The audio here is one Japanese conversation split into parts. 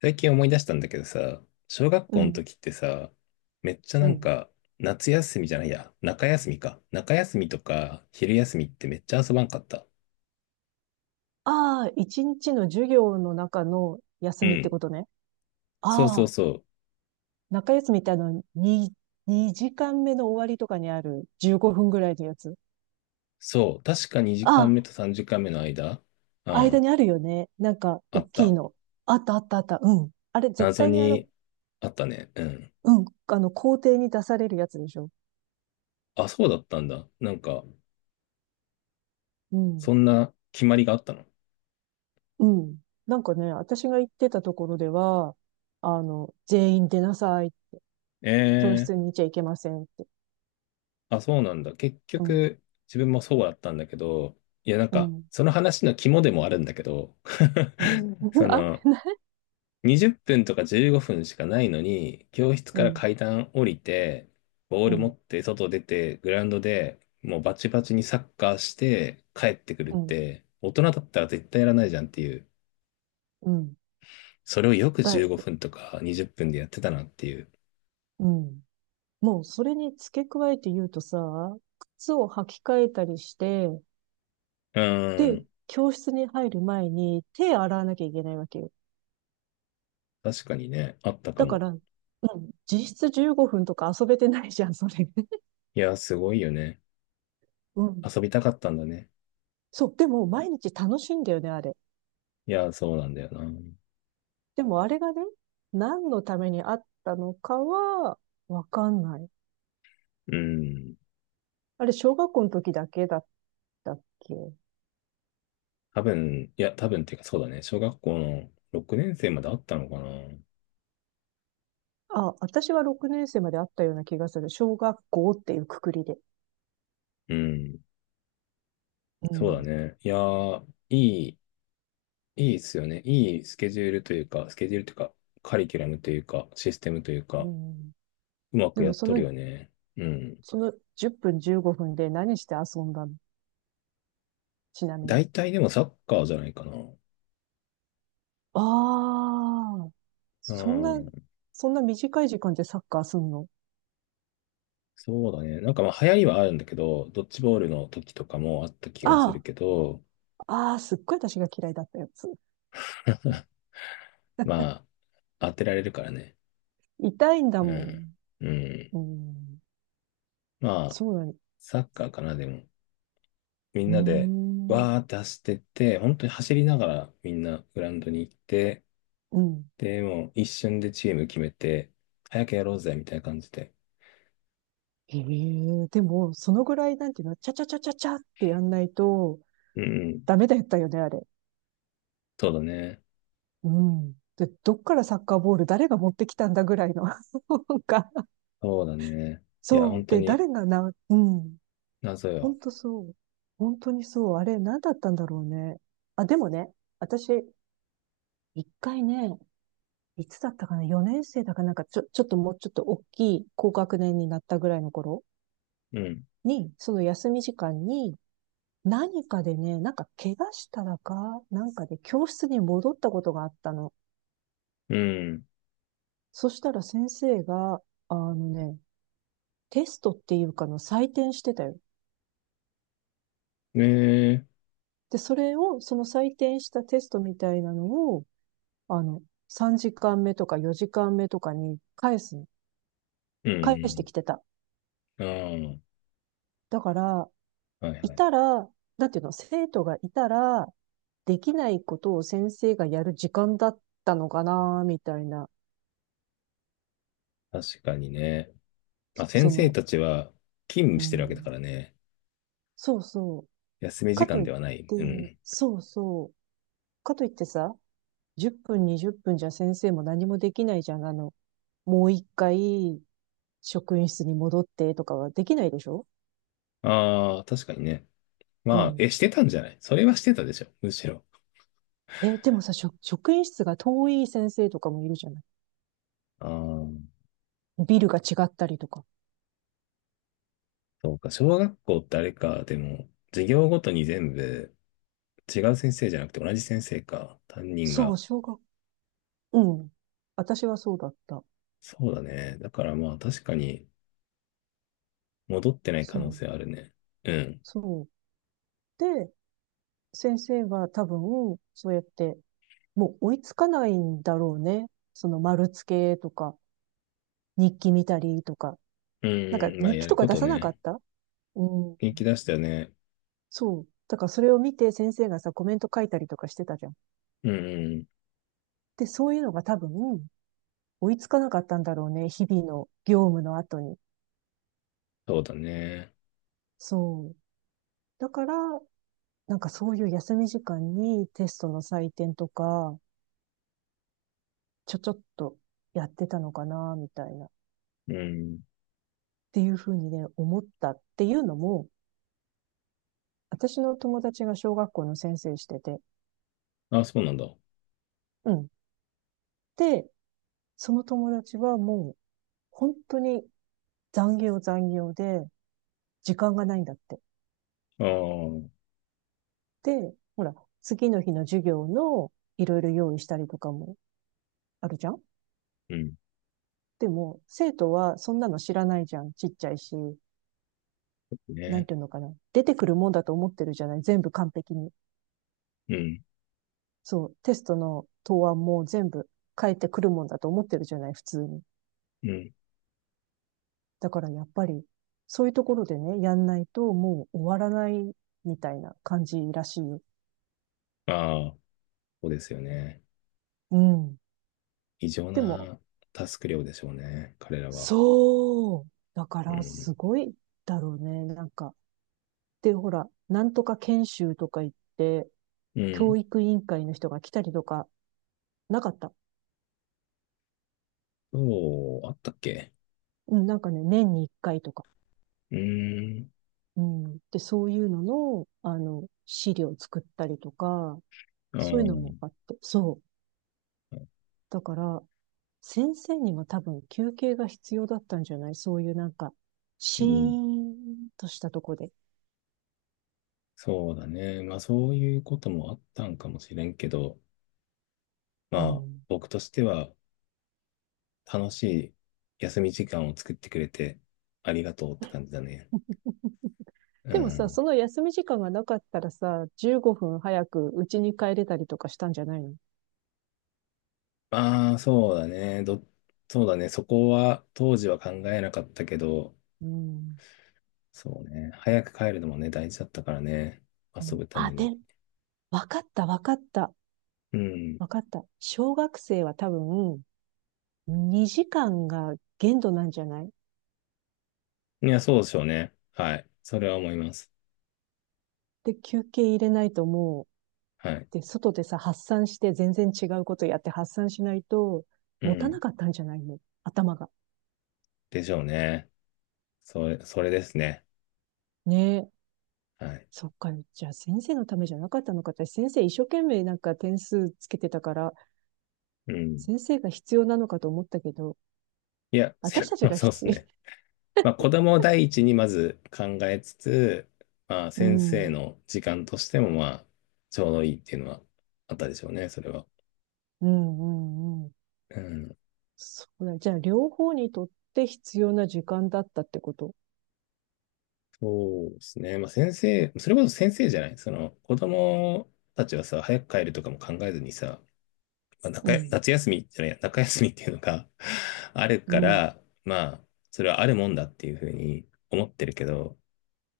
最近思い出したんだけどさ、小学う校のん、時ってさ、めっちゃうん。夏休みじゃないや、中休みか。中休みとか、昼休みってめっちゃ遊ばんかった。ああ、一日の授業の中の休うみってん。ことね。そうそうああ、そう。中休みって2時間目の終わりとかにある15分ぐらいのやつ。そう。確か2あ時間目あ、と3時間目の間、う間ん、にあるよね。なんか、あ大っきた。いの。あったあったあった。うん。あれ、絶謎対ににあったね。うん。うん、校庭に出されるやつでしょ。あ、そうだったんだ。なんか、うん。そんな決まりがあったの。うん。なんかね、私が行ってたところでは、全員出なさい。教え室ー、にいちゃいけませんって。あ、そうなんだ。結うん。局、自分もそうだったんだけど、いや、なんうか、ん。その話の肝でもあるんだけど、うん。そ あ、の、20分とか15分しかないのに、教室うからん、階段降りて、ボーうル持ん、って外出て、グラウンドでもうバチバチにサッカーして帰ってくるっうん、て、大人だったら絶対やらないじゃんっていう。うん。それをよくだ15い、分とか20分でやってたなっていう。うん。もうそれに付け加えて言うとさ、靴を履き替えたりして、うーで、ん。教室に入る前に手洗わなきゃいけないわけよ。確かにね、あったかだかも。ら、うん、実質15分とか遊べてないじゃん、それ。いや、すごいよね。うん。遊びたかったんだね。そう、でも毎日楽しいんだよね、あれ。いや、そうなんだよな。でもあれがね、何のためにあったのかは、わかんない。うん。あれ、小学校の時だけだったっけ？多分っていうかそうだね。小学校の6年生まであったのかな。あ、私は6年生まであったような気がする。小学校っていうくくりで。うん。うそうだん。ね。いやー、い、いいっすよね。いいスケジュールというか、スケジュールというか、カリキュラムというか、システムといううか、ん。うまでくやもっそとるの、よね。うん。その10分15分で何して遊んだの？ちなみに。大体でもサッカーじゃないかな。ああ、うそんな、ん。そんな短い時間でサッカーすんの？そうだね。なんかまあ流行りはあるんだけど、ドッジボールの時とかもあった気がすあるけど、あ、ああ、すっごい私が嫌いだったやつ。まあ、当てられるからね。痛いんだうもん。ん。うん。うん。まあ、そうなの。サッカーかな、でも。みんうーなで、ん。わーって走ってって、本当に走りながらみんなグラウンドに行って、うん。で、もう一瞬でチーム決めて、早くやろうぜ、みたいな感じで。ええでも、そのぐらいなんていうの、ちゃちゃちゃちゃちゃってやんないと、うんうん。ダメだったよね、あれ。そうだね。うん。で、どっからサッカーボール誰が持ってきたんだぐらいの なんか、そうだね。いや、そう。本当で、に誰がな、うん。謎ほよ。んとそう。本当にそう。あれ、何だったんだろうね。あ、でもね、私、一回ね、いつだったかな？ 4 年生だかなんか、ちょっともうちょっと大きい高学年になったぐらいの頃うん。に、その休み時間に、何かでね、なんか怪我したらか、なんかで教室に戻ったことがあったの。うん。そしたら先生が、あのね、テストっていうかの採点してたよ。ねえ。で、それを、その採点したテストみたいなのを、あの、3時間目とか4時間目とかに返すの。う返してんきてた。うん。うんうん、だから、あ、はいいはい。たら、なんていうの、生徒がいたら、できないことを先生がやる時間だったのかな、みたいな。確かにね。まあ、先そ生の、たちは勤務うしてるわけだかん。らね。そうそう。休み時か間といっではない。て、うん。そうそう。かといってさ、10分、20分じゃ先生も何もできないじゃん。もう一回、職員室に戻ってとかはできないでしょ？ああ、確かにね。うまあ、ん。え、してたんじゃない、それはしてたでしょ。むしろ。え、でもさ、職員室が遠い先生とかもいるじゃない？ああ、ビルが違ったりとか。そうか。小学校ってあれか。でも、授業ごとに全部違う先生じゃなくて同じ先生か。担任そが。う、うん。私はそうだった。そうだね。だからまあ確かに戻ってない可そ能う、性あるね。うん。そう。で、先生は多分、そうやって、もう追いつかないんだろうね。その丸付けとか、日記見たりとか。うなんかんうん。まあ日や記とるかこ出とさなかっね。た？うん。元気出したよね。そう。だからそれを見て先生がさ、コメント書いたりとかしてたじゃん。うんうん。で、そういうのが多分、追いつかなかったんだろうね。日々の業務の後に。そうだね。そう。だから、なんかそういう休み時間にテストの採点とか、ちょっとやってたのかな、みたいな。っうん。ていうふうにね、思ったっていうのも、私の友達が小学校の先生してて、あ、そうなんだ。あうん。で、その友達はもう、本当に残業残業で、時間がないんだって。あ、うで、ほら、次の日の授業のいろいろ用意したりとかもあるじゃん。ん。でも、生徒はそんなの知らないじゃん。ちっちゃいし、なね。んていうのかな。出てくるもんだと思ってるじゃない、全部完璧に。うん。そう、テストの答案も全部変えてくるもんだと思ってるじゃない、普通に。うん。だからやっぱり、そういうところでね、やんないともう終わらないみたいな感じらしいよ。ああ、そうですよね。うん。異常でも、なタスク量でしょうね。彼らは。そう。だかうらん。すごいだろうね。なんか、で、ほら、なんとか研修とか言って、うん。教育委員会の人が来たりとか、なかった。そう、あったっけ？うん、なんかね、年に一回とか。うーん、うん。で、そういうのの、資料作ったりとか、うそういうのもん、あって。そう。だから、先生にも多分休憩が必要だったんじゃない？そういうなんか、うシーん。ンとしたとこで。そうだね。まあ、そういうこともあったんかもしれんけど、まうあ、ん。僕としては楽しい休み時間を作ってくれてありがとうって感じだね。うでもさ、ん。その休み時間がなかったらさ、15分早く家に帰れたりとかしたんじゃないの？ああ、そうだね。そうだね。そこは当時は考えなかったけど、うん。そうね。早く帰るのもね、大事だったからね。う遊ん、ぶためあ、で、に。わかった、わかった、うん。わかった。小学生は多分、2時間が限度なんじゃない？いや、そうでしょうね。はい。それは思います。で、休憩入れないともはい。う、で、外でさ、発散して全然違うことやって発散しないと、う持たん。なかったんじゃないの？頭が。でしょうね。それですね。ねえ。はい。そっか、じゃあ先生のためじゃなかったのかって、先生一生懸命なんか点数つけてたから、うん。先生が必要なのかと思ったけど、いや、せ 私た ちまあ、がそうで必す要。ね。まあ、子供を第一にまず考えつつ、まあ、う先生ん、の時間としても、まあ、ちょうどいいっていうのはあったでしょうね、それは。うん、うん、うん。うん。そうだね。じゃあ、両方にとって必要な時間だったってこと。そうですね。まあ、それこそ先生じゃない。その、子供たちはさ、早く帰るとかも考えずにさ、まあ、うん、夏休みじゃない、中休みっていうのが あるうかん、ら、まあ、それはあるもんだっていうふうに思ってるけど、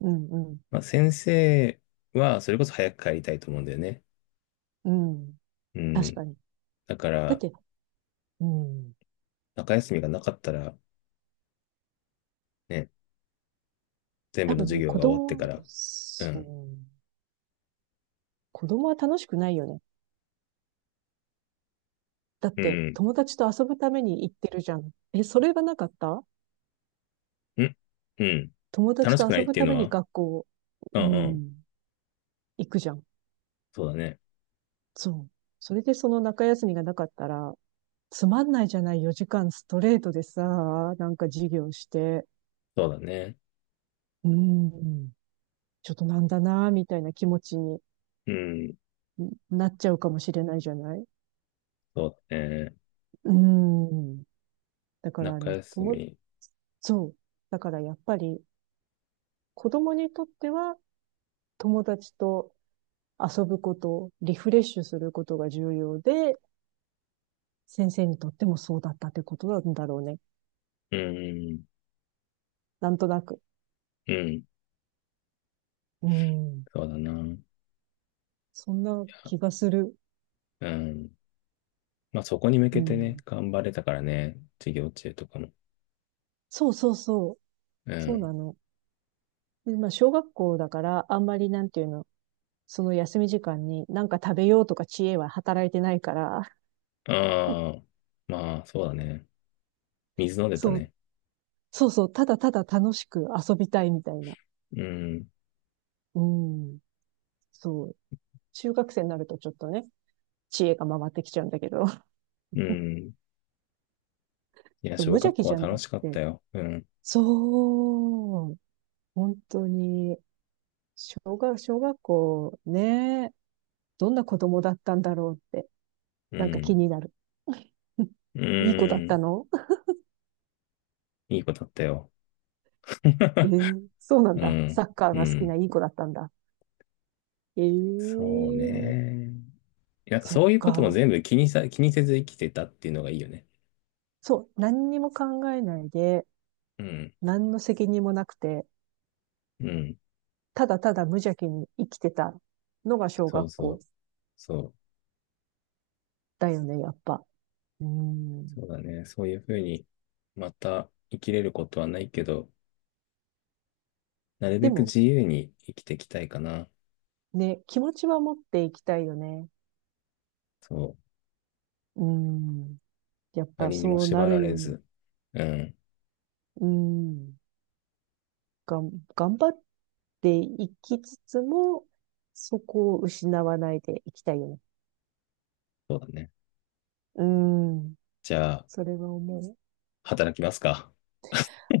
うん、うん、まあ、先生は、それこそ早く帰りたいと思うんだよね。うん。う確ん。かに。だかだっら、て、うん。中休みがなかったら、ね、全部多の分授ね、業子が終わって供かは、ら、ううん、ん、子供は楽しくないよね。だっうて、ん、友達と遊ぶために行ってるじゃん。え、それがなかったうん、うん。友達楽しとくな遊いっぶていうたのめには、学校、ううんうん。ん、行くじゃん。そうだね。そう。それでその中休みがなかったら、つまんないじゃない、4時間ストレートでさ、なんか授業して。そうだね。うん。ちょっとなんだな、みたいな気持ちにうん、なっちゃうかもしれないじゃない。そうだね。うん。だか中らね、休友、み。そう。だからやっぱり子供にとっては友達と遊ぶこと、リフレッシュすることが重要で、先生にとってもそうだったってことなんだろうね。うん、なんとなく。うん、うん。そうだな。いそんなや、気がする。うん。まあ、そこに向うけてね、ん。頑張れたからね、授業中とかも。そうそうそう。うそうん。なの。でまあ、小学校だから、あんまりなんていうの、その休み時間に何か食べようとか知恵は働いてないから、ああ、まあ、そうだね。水飲んでたそう、ね。そうそう、ただただ楽しく遊びたいみたいな。うん。うん、そう。中学生になるとちょっとね、知恵が回ってきちゃうんだけど、うん。いや、そう無小邪学気校じはゃんだ楽っしかったて。よ。うん。そう、本当に、小学校ね、どんな子供だったんだろうって、うなんか気ん。になる。ういい子だったん。の？ いいことあったよ。ええ、 そうなんうだ。サん。ッカーうが好きなん。いい子だったんだ。えそうえ、ね。なんかそっそういうこともか。全部気にせず生きてたっていうのがいいよね。そう、何にも考えないで、うん。何の責任もなくて、うん。ただただ無邪気に生きてたのが小そう学そ校う。そう。だよね、やっぱ。うん。そうだね。そういうふうに、また生きれることはないけど、なるべでくも、自由に生きていきたいかな。ね、気持ちは持っていきたいよね。そう。うん。やっぱ何にもそうな縛らるよれうに。ず。うん。うん。頑張っていきつつも、そこを失わないでいきたいよね。そうだね。うん。じゃあ、それは思う。働きますか。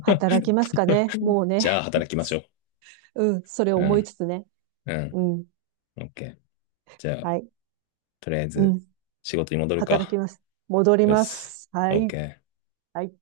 働き ますかね。もうね。じゃあ働きましょう。うん。それをう思いん、つつね。うん、うん。オッケー。じゃあ、はい。とりあえうずん。仕事に戻る働きか。ます。戻りうっます。す。はオッい。ケー。はい。